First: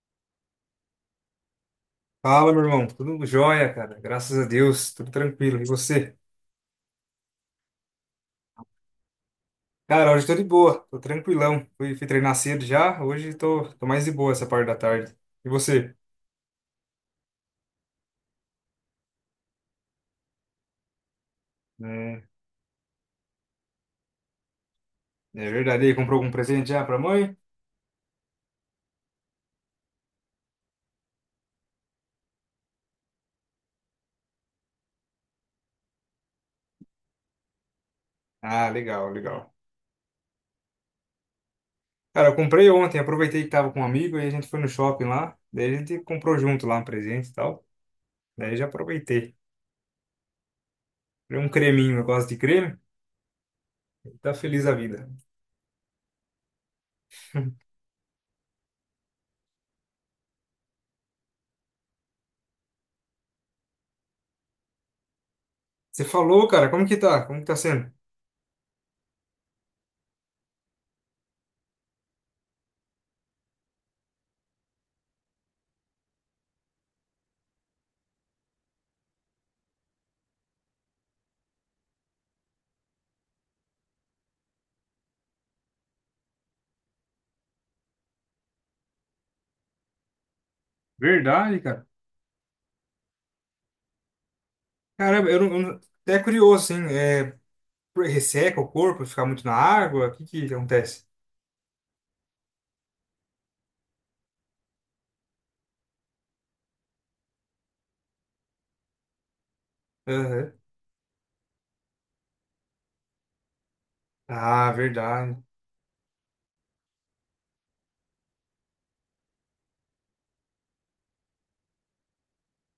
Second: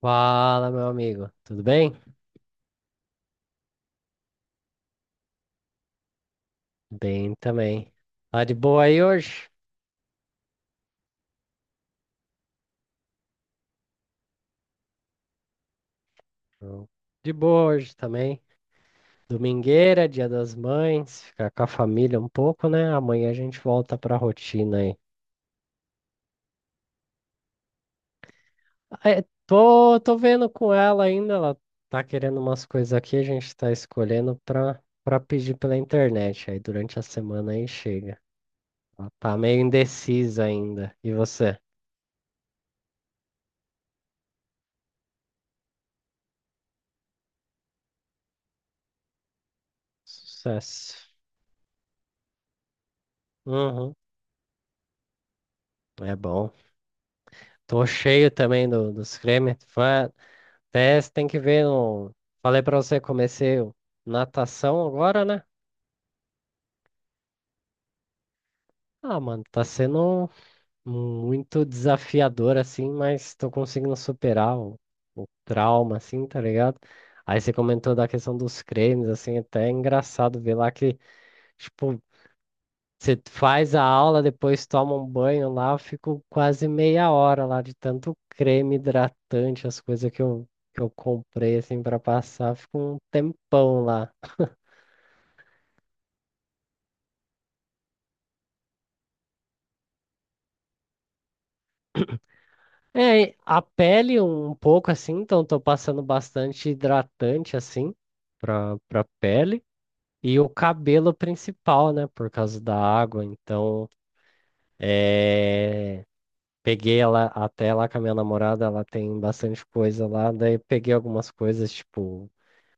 Fala, meu amigo. Tudo bem? Fala, meu irmão. Tudo jóia, cara. Graças a Deus. Tudo tranquilo. E você? Bem também. Tá de boa aí hoje? Cara, hoje eu tô de boa. Tô tranquilão. Fui treinar cedo já. Hoje tô mais de boa essa parte da tarde. E você? Tô de boa hoje também. Domingueira, Dia das Mães, ficar com a família Hum, um pouco, né? Amanhã a gente volta pra rotina aí. é verdade. E aí, comprou algum presente já pra mãe? Ah, tô vendo com ela ainda, ela tá querendo umas coisas aqui, a gente tá escolhendo pra pedir pela internet. Aí durante a semana aí chega. Ah, Ela legal, tá legal. meio indecisa ainda. E você? Cara, eu comprei ontem. Aproveitei que tava com um amigo e a gente foi no shopping lá. Daí a gente comprou junto lá um presente e tal. Daí já aproveitei. Sucesso. Comprei um creminho. Eu gosto de creme. Uhum. Tá feliz a vida. É bom. Tô cheio também dos cremes. Até você tem que ver. Falei pra você, comecei o- natação agora, né? Você falou, cara. Como que tá? Como que tá sendo? Ah, mano, tá sendo muito desafiador, assim, mas tô conseguindo superar o trauma, assim, tá ligado? Aí você comentou da questão dos cremes, assim, até é engraçado ver lá que, tipo, você faz a aula, depois toma um banho lá, eu fico quase meia hora lá de tanto creme hidratante, as coisas que eu comprei Verdade, assim cara. para passar, eu fico um tempão lá. Caramba, eu não- até curioso, hein? É, resseca o corpo, fica muito na água? O que que acontece? É, e a pele um pouco assim, então tô passando bastante hidratante assim pra pele. E o Aham. cabelo principal, né, por causa da água, então Ah, verdade. é, peguei ela até lá com a minha namorada, ela tem bastante coisa lá, daí peguei algumas coisas, tipo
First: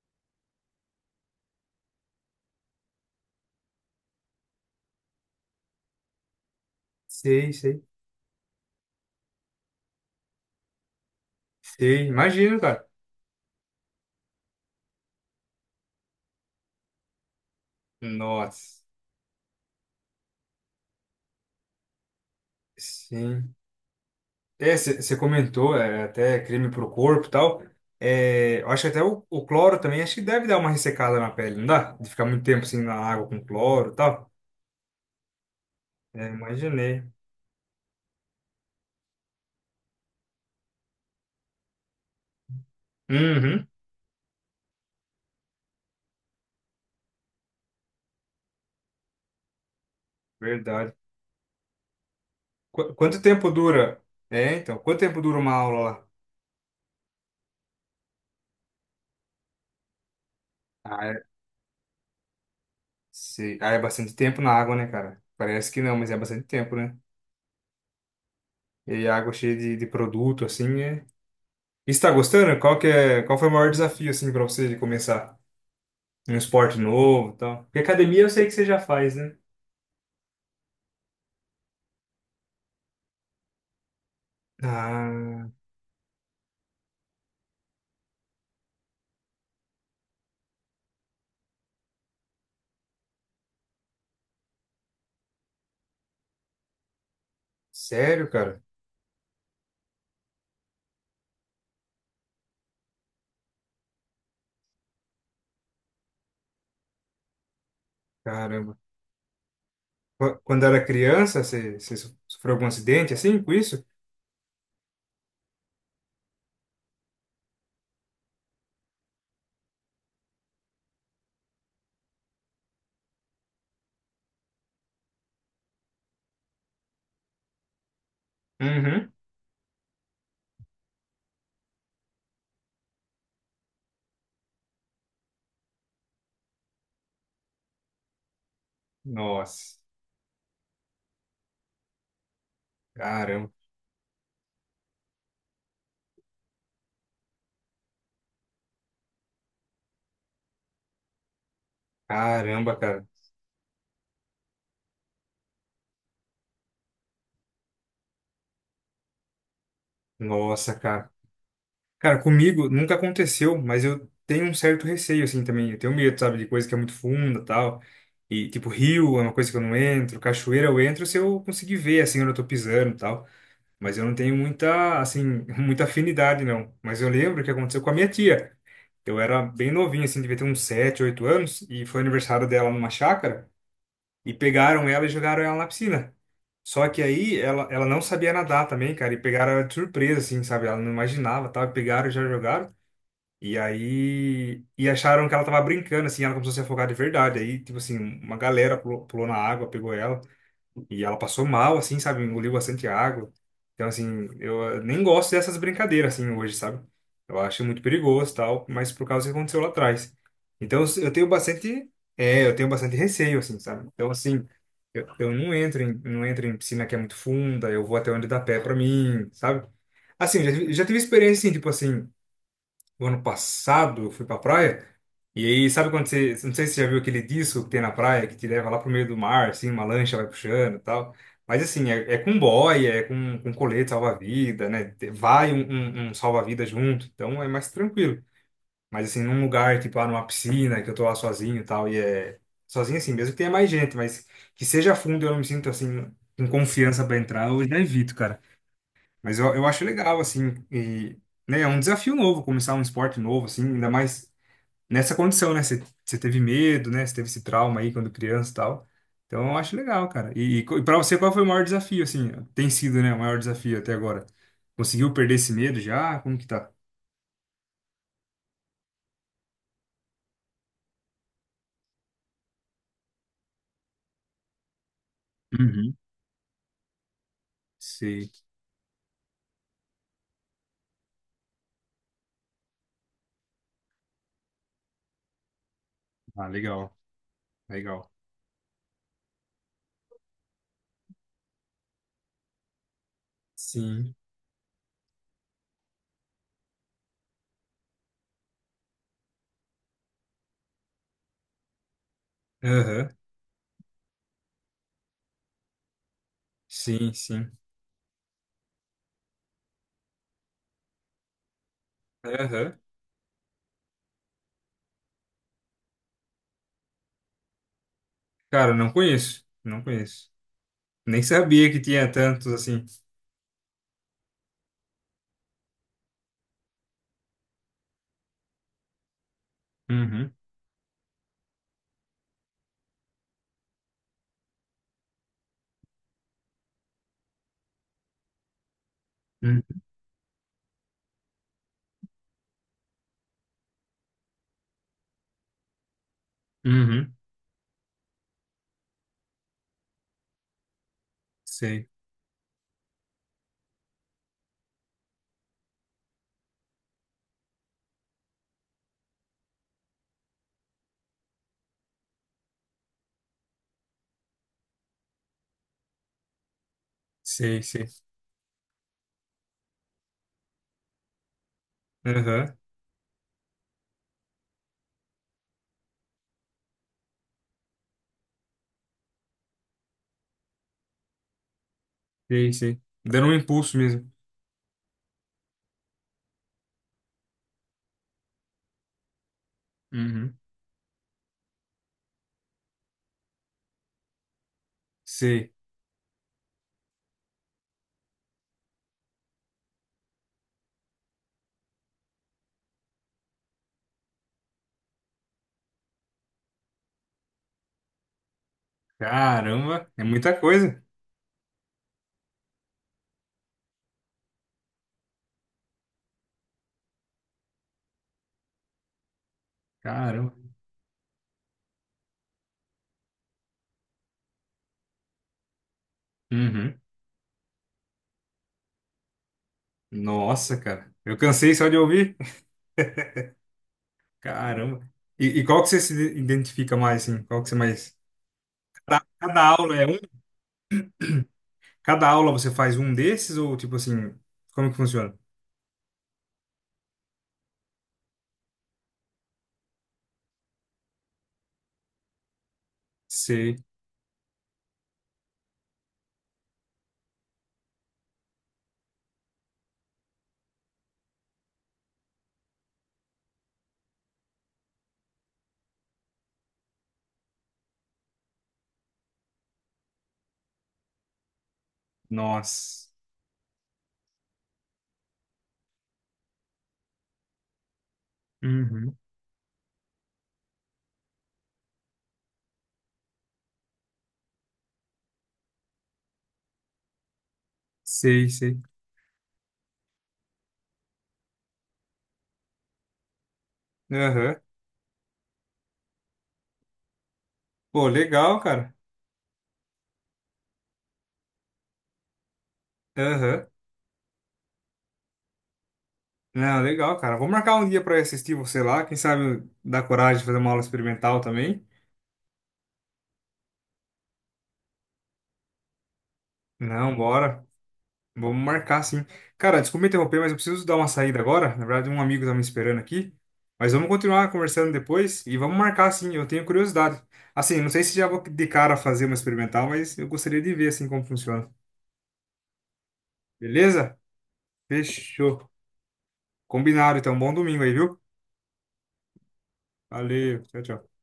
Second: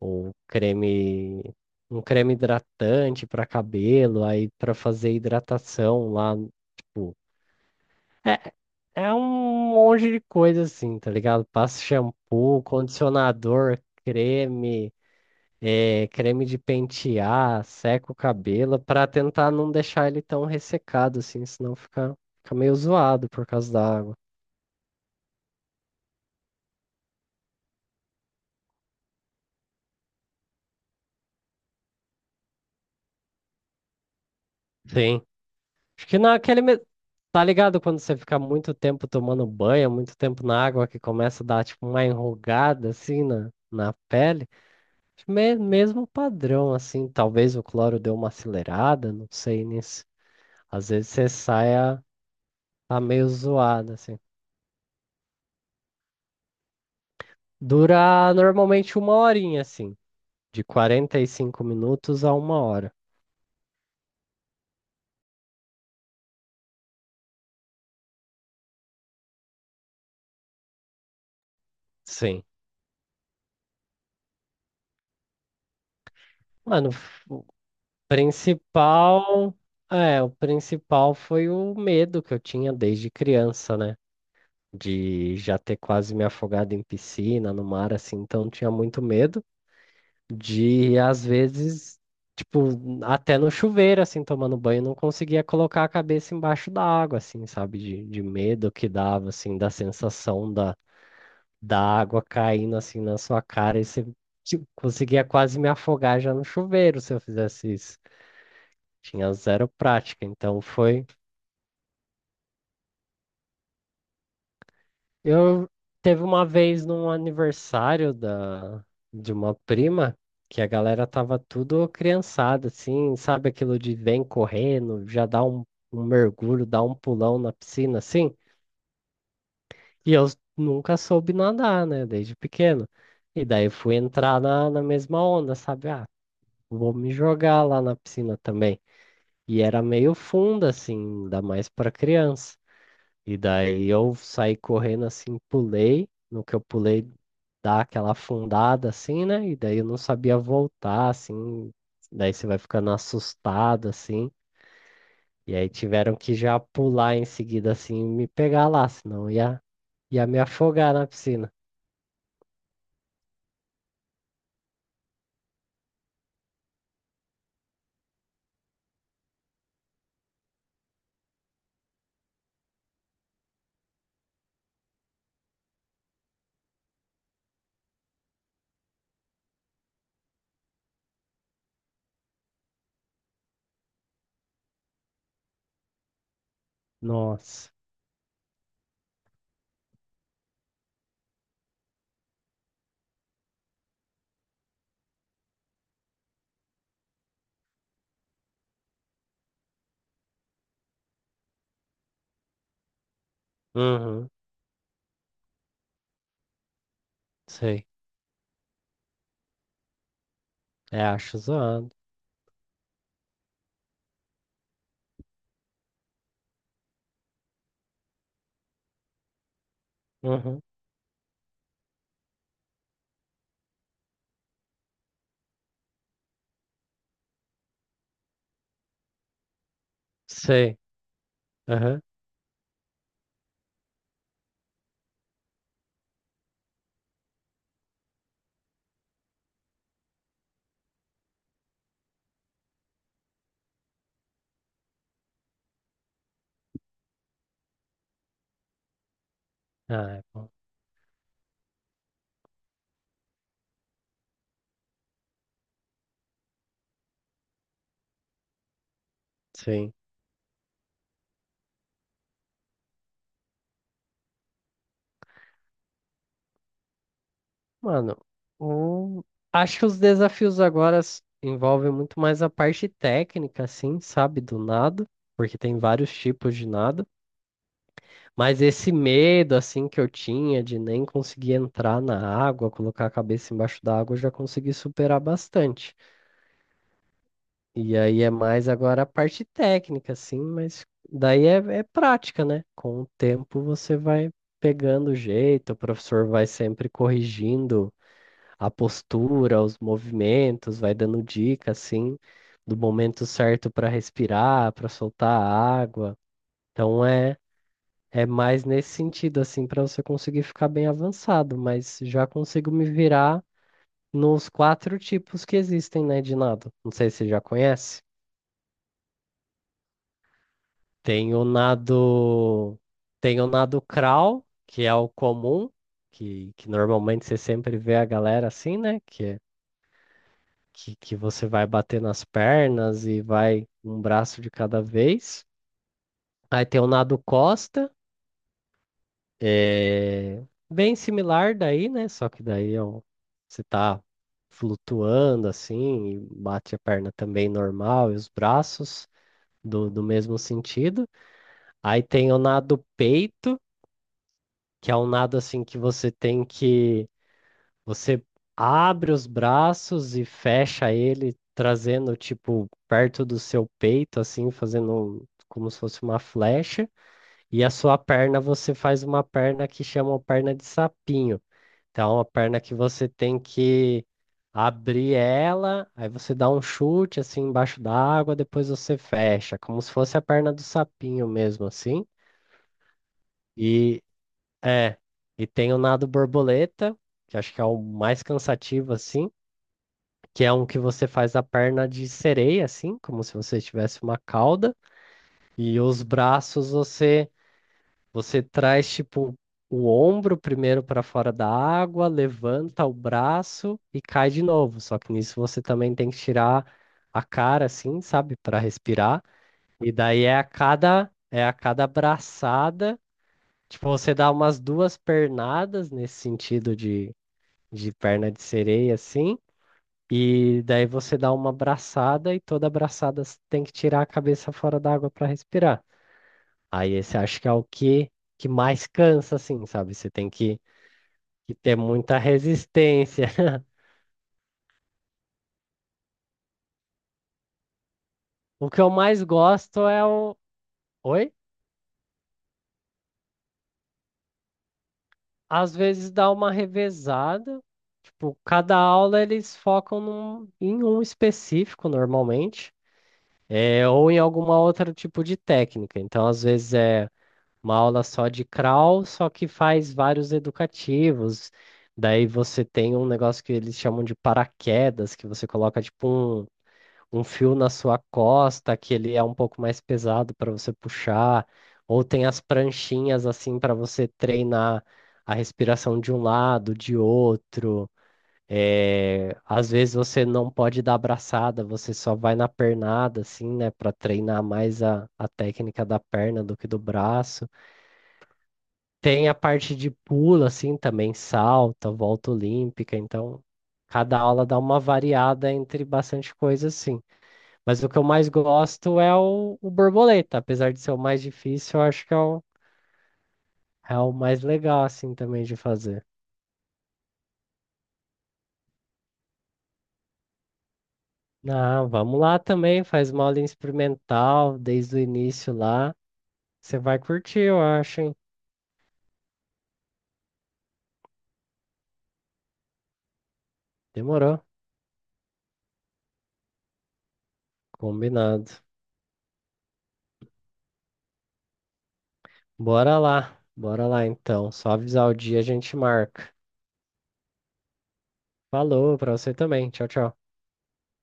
ou creme, um creme hidratante para cabelo, aí para fazer hidratação lá, tipo, Sei, sei. é, é um monte de coisa assim, tá ligado? Passa Sei, imagino, shampoo, cara. condicionador, creme, é, creme de pentear, seca o cabelo, Nossa, para tentar não deixar ele tão ressecado assim, senão fica, fica meio zoado por sim. causa da água. É, você comentou, é, até creme pro corpo e tal. É, eu acho que até o cloro também, acho que deve dar uma ressecada na pele, não dá? De ficar muito tempo assim na água com cloro e tal. Sim. Acho que É, naquele. Imaginei. Tá ligado quando você fica muito tempo tomando banho, muito tempo na água, que começa a dar tipo uma enrugada assim Uhum, na pele? Mesmo padrão, assim. Talvez o cloro deu uma acelerada, não sei nisso. Às verdade. vezes você saia tá Quanto meio tempo zoado, dura? assim. É, então, quanto tempo dura uma aula Dura normalmente uma horinha, assim. De quarenta lá? e cinco minutos a uma hora. Sei. Ah, é bastante tempo na água, né, cara? Parece que não, mas é bastante tempo, né? E a água cheia de produto, assim, é... E você tá Sim. gostando? Qual que é, qual foi o maior desafio, assim, pra você de começar? Um esporte Mano, novo e o tal? Porque academia eu sei que você já faz, né? principal. É, o principal foi o medo que eu tinha desde criança, né? De Ah, já ter quase me afogado em piscina, no mar, assim, então tinha muito medo de, às vezes, tipo, até no chuveiro, assim, tomando banho, não conseguia colocar a cabeça embaixo da água, assim, sabe? De sério, cara? medo que dava, assim, da sensação da água caindo, assim, na sua cara, e você, tipo, conseguia quase me afogar já no chuveiro se eu fizesse isso. Caramba. Tinha zero prática, então Quando era foi. criança, você sofreu algum acidente, assim, com isso? Eu teve uma vez num aniversário de uma prima que a galera tava tudo criançada, assim, sabe aquilo de vem correndo, um mergulho, dá um pulão na piscina, assim. Uhum. E eu nunca soube nadar, né, desde pequeno. E daí fui entrar na mesma onda, sabe? Ah, vou me jogar lá na piscina também. E Nossa. era meio funda, assim, ainda mais pra criança. E Caramba. daí eu saí correndo assim, pulei. No que eu pulei, dá aquela afundada assim, né? E daí eu não sabia voltar, assim. Daí você vai Caramba, ficando cara. assustado, assim. E aí tiveram que já pular em seguida, assim, e me pegar lá, senão ia me Nossa, afogar na cara. piscina. Cara, comigo nunca aconteceu, mas eu tenho um certo receio, assim, também. Eu tenho medo, sabe, de coisa que é muito funda, tal. E, tipo, rio é uma coisa que eu não entro, cachoeira eu entro se eu conseguir ver, assim, onde eu tô pisando, tal. Mas eu não tenho muita, assim, muita afinidade, não. Mas eu lembro que aconteceu com a minha tia. Eu era bem novinho, assim, devia ter uns 7 8 anos, e foi aniversário dela numa chácara, e pegaram ela e jogaram ela na piscina. Só que aí ela, Nossa. ela não sabia nadar também, cara, e pegaram ela de surpresa, assim, sabe? Ela não imaginava, tá? Pegaram e já jogaram. E aí, e acharam que ela tava brincando, assim, ela começou a se afogar de verdade. Aí, tipo assim, uma galera pulou, pulou na água, pegou ela, e ela passou mal, assim, sabe? Engoliu bastante água. Então, assim, Uhum. Nem gosto dessas brincadeiras, assim, hoje, sabe? Eu acho muito Sei. perigoso, tal, mas por causa do que aconteceu lá atrás. Então, É, eu tenho acho bastante, zoado. é, eu tenho bastante receio, assim, sabe? Então, assim, eu não entro em, não entro em piscina que é muito funda, eu vou até onde dá pé pra mim, sabe? Assim, eu Uhum. Já tive experiência, assim, tipo assim o ano passado eu fui pra praia. E aí, sabe quando você. Não sei se você já viu aquele disco que tem na praia que te leva lá pro meio do mar, assim, uma lancha vai puxando Sei. e tal. Mas assim, Aham. é, é com boia, é com colete salva-vida, né? Vai um, um salva-vida junto, então é mais tranquilo. Mas assim, num lugar, tipo lá numa piscina, que eu tô lá sozinho e tal, e é. Sozinho assim, mesmo que tenha mais gente, mas que seja fundo e eu não me sinto assim, com confiança pra entrar, eu já evito, cara. Mas eu acho Ah, legal, é bom. assim, e, né, é um desafio novo, começar um esporte novo, assim, ainda mais nessa condição, né? Você teve medo, né? Você teve esse trauma aí quando criança e tal. Então eu acho Sim. legal, cara. E pra você, qual foi o maior desafio, assim? Tem sido, né, o maior desafio até agora? Conseguiu perder esse medo já? Como que tá? Mano, o- acho que os desafios agora envolvem muito mais a parte técnica, assim, sabe, do nado, porque tem Uhum. vários tipos de nado, Sei. mas esse medo, assim, que eu tinha de nem conseguir entrar na água, colocar a cabeça embaixo da água, eu já consegui superar bastante. Ah, legal, E legal. aí é mais agora a parte técnica, assim, mas daí é prática, né? Com o tempo você Sim. vai pegando o jeito, o professor vai sempre corrigindo a postura, os movimentos, vai dando dica assim do Aham. momento certo para respirar, para soltar a água. Então Sim, é sim. é mais nesse sentido assim para você conseguir ficar bem avançado, mas já consigo Aham. me virar nos quatro tipos que existem, né, de nado. Não sei se você já conhece. Cara, não conheço, não conheço. Nem Tem o sabia que tinha tantos nado assim. Tem o nado crawl, que é o comum, que normalmente você sempre vê a galera assim, né? Uhum. Que você vai bater nas pernas e vai um braço de cada vez. Aí tem o nado costa, é bem similar daí, né? Só que daí é você tá flutuando assim, e bate a perna Uhum. também normal e os braços do mesmo sentido. Sei, Aí tem o nado peito, que é um nado assim que você tem que Você abre os braços e fecha ele, trazendo tipo perto do seu peito, assim, fazendo como se fosse uma flecha. sei, E a sei. sua perna, você faz uma perna que chamam perna de sapinho. Então, é uma Aham, perna que você tem que abrir ela, aí você dá um chute assim embaixo da água, depois você fecha, como se fosse a perna do sapinho mesmo, assim. sei, sei. Dando um impulso E mesmo. é, e tem o nado borboleta, que acho que é o mais cansativo assim Uhum, que é um que você faz a perna de sereia, assim, como se você tivesse uma cauda, sei. e os braços você traz tipo o ombro primeiro para fora da água, levanta o braço e cai de novo. Só que nisso você também tem que tirar a cara, assim, sabe, para respirar. Caramba, E é daí muita coisa. É a cada braçada, tipo você dá umas duas pernadas nesse sentido de perna de sereia, assim. Caramba. E daí você dá uma abraçada e toda abraçada você tem que tirar a cabeça fora da água para respirar. Uhum. Aí esse acho que é que mais cansa, assim, sabe? Nossa, cara. Eu Que cansei só ter de ouvir. muita resistência. Caramba. E qual que você se identifica mais, assim? Qual que você mais... O que eu mais Cada aula é gosto um? é o. Oi? Cada aula você faz um desses ou, tipo assim, como que funciona? Às vezes dá uma revezada. Tipo, cada aula eles focam em um específico, normalmente. Sei. É, ou em alguma outra tipo de técnica. Então, às vezes é uma aula só de crawl, só que faz vários educativos. Daí você tem um negócio que eles chamam de paraquedas, que você coloca tipo um fio na sua costa, que ele é um pouco mais pesado para você puxar, ou tem as Nossa. pranchinhas assim para você treinar a respiração de um lado, de outro. Uhum. É, às vezes você não pode dar abraçada, você só vai na pernada, assim, né, para treinar mais a técnica da perna do que do braço. Sei, sei. Tem a parte de pula, assim, também salta, volta olímpica, então cada Aham. aula dá uma variada entre bastante coisa, assim. Mas Pô, o que eu mais legal, cara. gosto é o borboleta, apesar de ser o mais difícil, eu acho que é Aham. é o mais legal, assim, também de fazer. Não, legal, cara. Vou marcar um dia pra eu assistir você lá. Quem sabe dá coragem de fazer uma aula experimental também. Não, vamos lá também, faz uma aula experimental desde o início lá. Você Não, vai curtir, bora. eu acho, hein? Vamos marcar, sim. Cara, desculpa interromper, mas eu preciso dar uma saída agora. Na verdade, um amigo tá me esperando aqui. Mas vamos continuar Demorou, conversando depois e vamos marcar, sim. Eu tenho curiosidade. Assim, não sei se já vou de combinado. cara fazer uma experimental, mas eu gostaria de ver, assim, como funciona. Bora Beleza? lá então. Só avisar o dia a Fechou. gente marca. Combinado, então. Bom domingo aí, viu? Falou pra você também. Tchau, tchau. Valeu. Tchau, tchau.